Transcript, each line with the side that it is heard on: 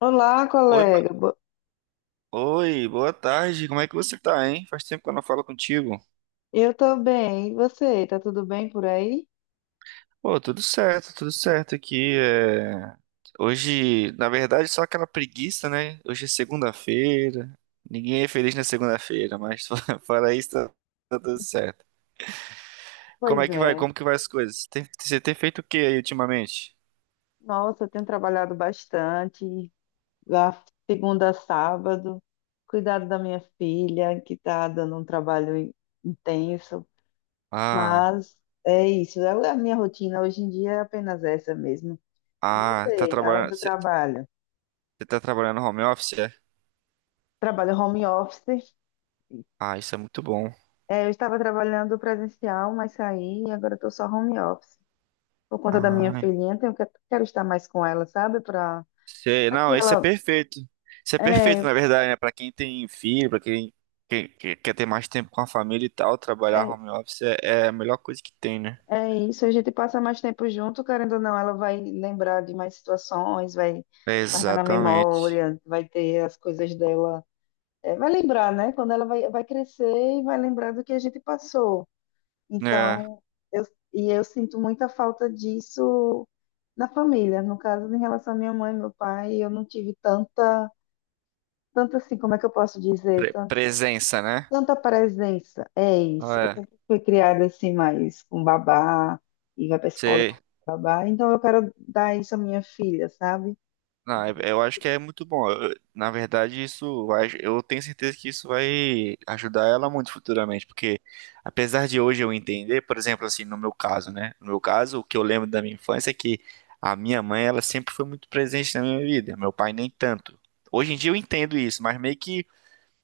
left: Olá,
right: Oi, Ma-
left: colega.
right: oi, boa tarde. Como é que você tá, hein? Faz tempo que eu não falo contigo.
left: Eu tô bem. E você? Tá tudo bem por aí?
right: Pô, tudo certo aqui. É. Hoje, na verdade, só aquela preguiça, né? Hoje é segunda-feira. Ninguém é feliz na segunda-feira, mas fora isso, tá tudo certo. Como
left: Pois
right: é que vai?
left: é.
right: Como que vai as coisas? Você tem feito o que aí ultimamente?
left: Nossa, eu tenho trabalhado bastante, da segunda a sábado, cuidado da minha filha, que tá dando um trabalho intenso.
right: Ah,
left: Mas é isso. A minha rotina hoje em dia é apenas essa mesmo. E
right: ah, tá
left: você, além
right: trabalhando.
left: do
right: Você
left: trabalho?
right: você tá trabalhando home office, é?
left: Trabalho home office.
right: Ah, isso é muito bom.
left: É, eu estava trabalhando presencial, mas saí e agora estou só home office, por conta da minha
right: Ah,
left: filhinha, tenho que, quero estar mais com ela, sabe? Para
right: sei,
left: que
right: não, isso é
left: ela.
right: perfeito. Isso é perfeito,
left: É,
right: na verdade, né? Pra quem tem filho, pra quem, quem- que- quer ter mais tempo com a família e tal, trabalhar
left: é,
right: home office é a melhor coisa que tem, né?
left: é isso, a gente passa mais tempo junto, querendo ou não, ela vai lembrar de mais situações, vai guardar na
right: Exatamente.
left: memória, vai ter as coisas dela. É, vai lembrar, né? Quando ela vai, vai crescer e vai lembrar do que a gente passou.
right: É,
left: Então, eu, e eu sinto muita falta disso na família. No caso, em relação à minha mãe e meu pai, eu não tive tanta assim, como é que eu posso dizer?
right: presença, né?
left: Tanta presença, é isso. Eu
right: Ah, é,
left: sempre fui criada assim, mais com babá, e vai pra escola e
right: sei.
left: com babá. Então eu quero dar isso à minha filha, sabe?
right: Não, eu acho que é muito bom. Na verdade, eu tenho certeza que isso vai ajudar ela muito futuramente, porque apesar de hoje eu entender, por exemplo, assim, no meu caso, né? No meu caso, o que eu lembro da minha infância é que a minha mãe, ela sempre foi muito presente na minha vida, meu pai nem tanto. Hoje em dia eu entendo isso, mas meio que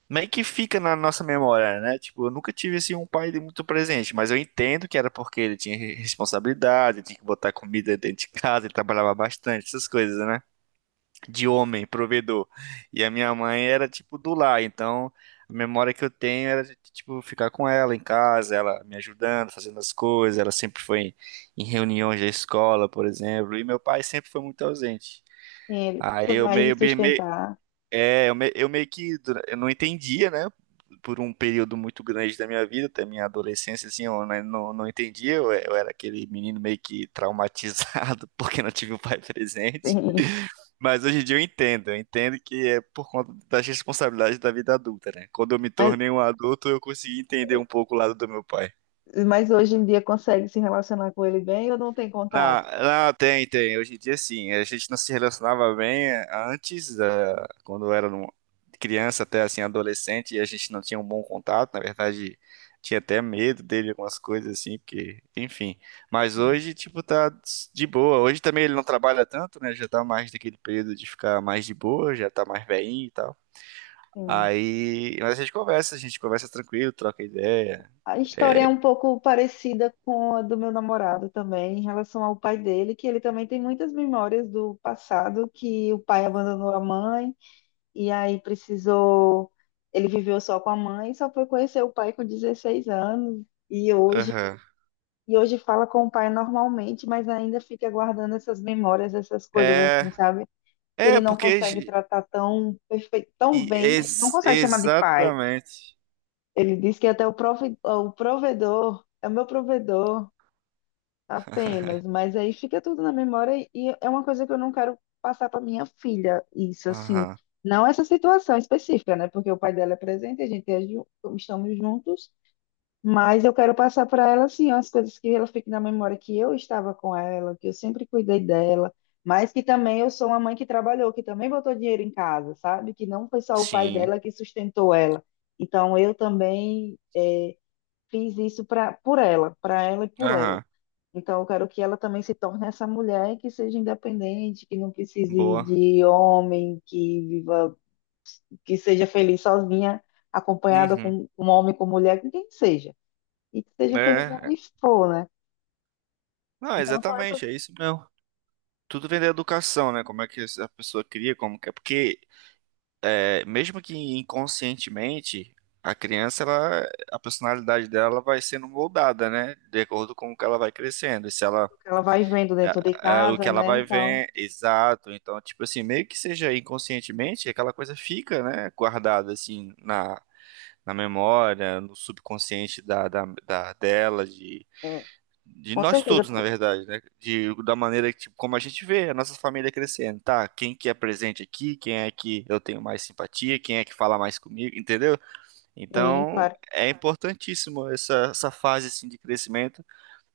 right: meio que fica na nossa memória, né? Tipo, eu nunca tive assim um pai de muito presente, mas eu entendo que era porque ele tinha responsabilidade, tinha que botar comida dentro de casa, ele trabalhava bastante, essas coisas, né? De homem, provedor. E a minha mãe era tipo do lar, então a memória que eu tenho era de, tipo ficar com ela em casa, ela me ajudando, fazendo as coisas, ela sempre foi em, em reuniões da escola, por exemplo, e meu pai sempre foi muito ausente.
left: Ele
right: Aí
left: foi
right: eu
left: mais em
right: meio, meio,
left: sustentar.
right: é, eu, me- eu eu não entendia, né? Por um período muito grande da minha vida, até minha adolescência, assim, eu né, não entendia. Eu era aquele menino meio que traumatizado porque não tive o pai presente.
left: Sim.
right: Mas hoje em dia eu entendo que é por conta das responsabilidades da vida adulta, né? Quando eu me
left: Mas,
right: tornei um adulto, eu consegui entender um pouco o lado do meu pai.
left: mas hoje em dia consegue se relacionar com ele bem ou não tem
right: Não,
left: contato?
right: não, tem, tem. Hoje em dia, sim. A gente não se relacionava bem antes, quando eu era criança até assim, adolescente, e a gente não tinha um bom contato. Na verdade, tinha até medo dele, algumas coisas assim, porque, enfim. Mas hoje, tipo, tá de boa. Hoje também ele não trabalha tanto, né? Já tá mais daquele período de ficar mais de boa, já tá mais velhinho e tal.
left: Sim.
right: Aí, mas a gente conversa tranquilo, troca ideia.
left: A história é
right: É,
left: um pouco parecida com a do meu namorado também, em relação ao pai dele, que ele também tem muitas memórias do passado, que o pai abandonou a mãe e ele viveu só com a mãe, só foi conhecer o pai com 16 anos e
right: aham.
left: hoje fala com o pai normalmente, mas ainda fica guardando essas memórias, essas coisas
right: É,
left: assim, sabe? Que ele
right: é,
left: não
right: porque.
left: consegue tratar tão perfeito, tão
right: E
left: bem, ele não
right: ex-
left: consegue chamar de pai.
right: exatamente.
left: Ele diz que até o provedor é o meu provedor. Apenas, mas aí fica tudo na memória e é uma coisa que eu não quero passar para minha filha, isso assim,
right: Aham.
left: não essa situação específica, né? Porque o pai dela é presente, a gente é ju- estamos juntos, mas eu quero passar para ela assim, as coisas que ela fique na memória que eu estava com ela, que eu sempre cuidei dela, mas que também eu sou uma mãe que trabalhou, que também botou dinheiro em casa, sabe? Que não foi só o pai
right: Sim.
left: dela que sustentou ela. Então eu também fiz isso para por ela, para ela e por ela.
right: Aham.
left: Então, eu quero que ela também se torne essa mulher que seja independente, que não precise
right: Boa.
left: de homem, que viva, que seja feliz sozinha, acompanhada
right: Uhum.
left: com um homem, com mulher, com quem seja. E que seja feliz
right: É. É.
left: onde for, né?
right: Não,
left: Então, são essas
right: exatamente,
left: coisas
right: é isso mesmo. Tudo vem da educação, né? Como é que a pessoa cria, como que é. Porque, é, mesmo que inconscientemente, a criança, ela, a personalidade dela vai sendo moldada, né? De acordo com o que ela vai crescendo. E se ela.
left: que ela vai vendo dentro de
right: O
left: casa,
right: que ela
left: né, e
right: vai
left: tal.
right: ver, exato. Então, tipo assim, meio que seja inconscientemente, aquela coisa fica, né? Guardada, assim, na, memória, no subconsciente dela, de,
left: É,
right: de
left: com
right: nós
left: certeza,
right: todos, na
left: pô.
right: verdade, né? Da maneira que, tipo, como a gente vê a nossa família crescendo, tá? Quem que é presente aqui, quem é que eu tenho mais simpatia, quem é que fala mais comigo, entendeu?
left: Sim,
right: Então,
left: claro.
right: é importantíssimo essa fase, assim, de crescimento,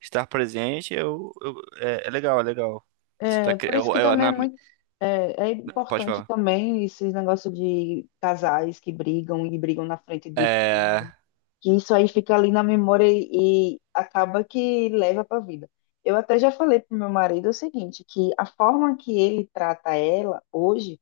right: estar presente, é legal, é legal. Você tá,
left: É, por isso
right: eu,
left: que também é
right: na,
left: é, é
right: pode
left: importante
right: falar.
left: também esse negócio de casais que brigam e brigam na frente de filhos,
right: É,
left: que isso aí fica ali na memória e acaba que leva para a vida. Eu até já falei pro meu marido o seguinte, que a forma que ele trata ela hoje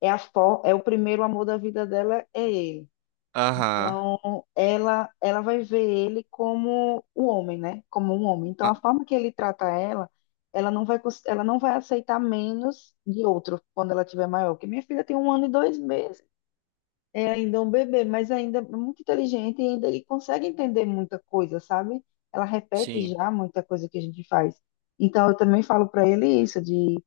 left: é o primeiro amor da vida dela é ele.
right: aham,
left: Então, ela vai ver ele como o homem, né? Como um homem. Então, a
right: ah,
left: forma que ele trata ela, ela não vai aceitar menos de outro quando ela tiver maior. Porque minha filha tem um ano e dois meses. É ainda um bebê, mas ainda é muito inteligente e ainda ele consegue entender muita coisa, sabe? Ela repete
right: sim,
left: já muita coisa que a gente faz. Então eu também falo para ele isso de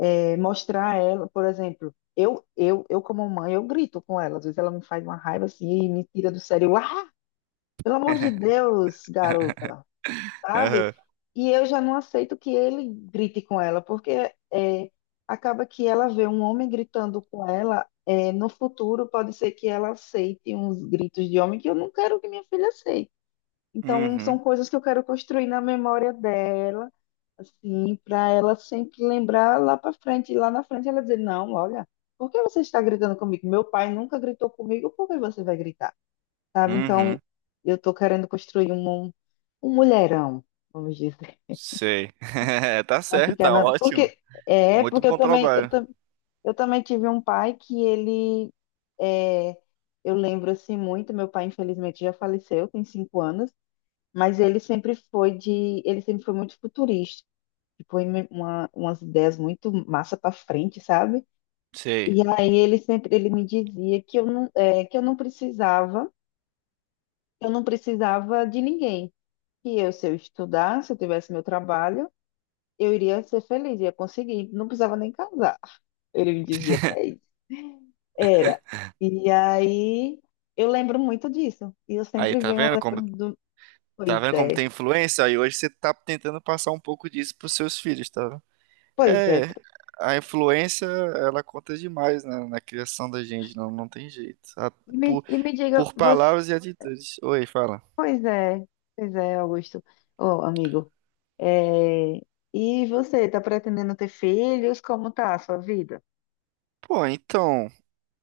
left: mostrar a ela, por exemplo, eu como mãe, eu grito com ela, às vezes ela me faz uma raiva assim e me tira do sério. Eu, Ah, pelo amor de Deus, garota, sabe?
right: aham,
left: E eu já não aceito que ele grite com ela, porque é, acaba que ela vê um homem gritando com ela. É, no futuro, pode ser que ela aceite uns gritos de homem que eu não quero que minha filha aceite. Então, são
right: uhum,
left: coisas que eu quero construir na memória dela, assim, para ela sempre lembrar lá para frente. E lá na frente ela dizer: Não, olha, por que você está gritando comigo? Meu pai nunca gritou comigo, por que você vai gritar? Sabe? Então,
right: uhum.
left: eu estou querendo construir um mulherão. Vamos dizer.
right: Sei. Tá
left: Não
right: certo,
left: fica
right: tá
left: na...
right: ótimo.
left: Porque
right: Muito
left: porque
right: bom trabalho.
left: eu também tive um pai que ele é, eu lembro assim muito, meu pai infelizmente já faleceu, tem cinco anos, mas ele sempre foi muito futurista, tipo em umas ideias muito massa para frente, sabe?
right: Sei.
left: E aí ele me dizia que eu não é, que eu não precisava de ninguém, que eu se eu estudasse, se eu tivesse meu trabalho, eu iria ser feliz, ia conseguir, não precisava nem casar. Ele me dizia até isso. Era. E aí eu lembro muito disso. E eu
right: Aí,
left: sempre
right: tá
left: venho
right: vendo como
left: lembrando do.
right: tá
left: Pois
right: vendo como
left: é,
right: tem influência? Aí hoje você tá tentando passar um pouco disso pros seus filhos, tá vendo?
left: pois é.
right: É, a influência, ela conta demais na, criação da gente, não, não tem jeito. Por,
left: E me diga,
right: por
left: você.
right: palavras e atitudes. Oi, fala.
left: Pois é, pois é, Augusto. Ô, amigo. É, e você, tá pretendendo ter filhos? Como tá a sua vida?
right: Pô, então,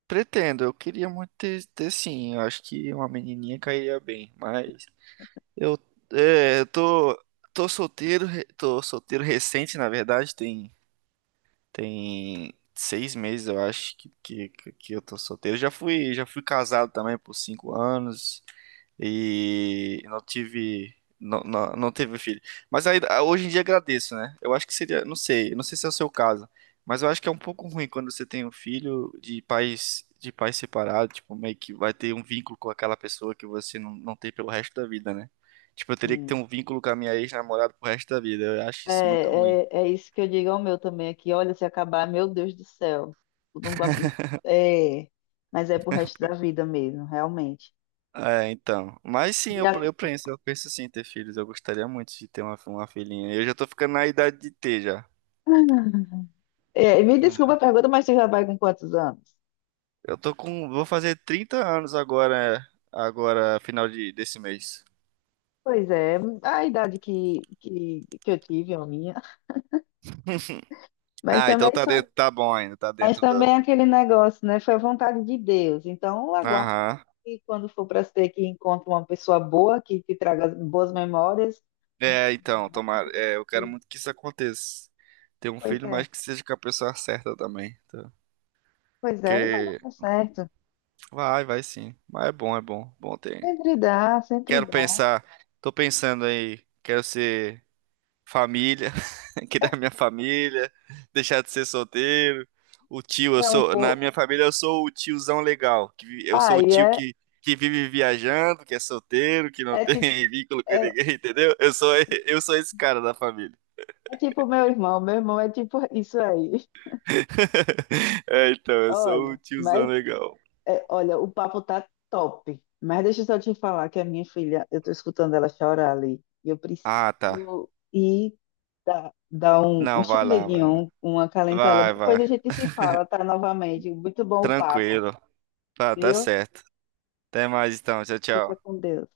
right: pretendo, eu queria muito ter, sim, eu acho que uma menininha cairia bem, mas Eu, eu tô solteiro, tô solteiro recente, na verdade, tem, tem 6 meses, eu acho, que eu tô solteiro. Já fui casado também por 5 anos, e não tive não, não, não teve filho. Mas aí, ah, hoje em dia agradeço, né? Eu acho que seria, não sei se é o seu caso, mas eu acho que é um pouco ruim quando você tem um filho de pais separados, tipo, meio que vai ter um vínculo com aquela pessoa que você não, não tem pelo resto da vida, né? Tipo, eu teria que ter
left: Hum.
right: um vínculo com a minha ex-namorada pro resto da vida. Eu acho
left: É,
right: isso muito ruim.
left: é, é isso que eu digo ao meu também aqui. Olha, se acabar, meu Deus do céu. Eu não vou- É, mas é pro resto da vida mesmo, realmente.
right: É, então. Mas sim, eu,
left: E
right: eu penso, eu penso sim em ter filhos. Eu gostaria muito de ter uma filhinha. Eu já tô ficando na idade de ter já.
left: a- É, me desculpa a pergunta, mas você já vai com quantos anos?
right: Eu tô com. Vou fazer 30 anos agora, final desse mês.
left: Pois é, a idade que eu tive, a minha. Mas
right: Ah, então
left: também,
right: tá
left: foi-
right: dentro, tá bom ainda, tá
left: mas
right: dentro
left: também é
right: do.
left: aquele negócio, né? Foi a vontade de Deus. Então, eu aguardo
right: Aham.
left: que quando for para ser que encontre uma pessoa boa, que te traga boas memórias.
right: É, então, tomara. É, eu quero muito que isso aconteça. Ter um
left: Pois
right: filho, mas
left: é,
right: que seja com a pessoa certa também. Tá?
left: pois é, mas
right: Porque
left: dá certo.
right: vai sim. Mas é bom, é bom. Bom ter.
left: Sempre dá, sempre
right: Quero
left: dá.
right: pensar. Tô pensando aí. Quero ser família aqui da minha família, deixar de ser solteiro. O tio, eu
left: Para um
right: sou, na
left: pouco.
right: minha família eu sou o tiozão legal, que eu sou o
left: Aí
right: tio
left: é,
right: que vive viajando, que é solteiro, que não
left: é
right: tem
left: tipo,
right: vínculo com
left: é,
right: ninguém, entendeu? Eu sou esse cara da família.
left: é tipo meu irmão é tipo isso aí.
right: É, então, eu sou o
left: Olha,
right: tiozão
left: mas
right: legal.
left: É, olha, o papo tá top, mas deixa eu só te falar que a minha filha, eu tô escutando ela chorar ali, e eu
right: Ah, tá.
left: preciso ir dar um
right: Não, vai lá, vai lá.
left: chameguinho, um acalentar ela.
right: Vai,
left: Depois a
right: vai.
left: gente se fala, tá? Novamente. Muito bom o papo,
right: Tranquilo. Tá
left: viu?
right: certo. Até mais então. Tchau,
left: Fica
right: tchau.
left: com Deus.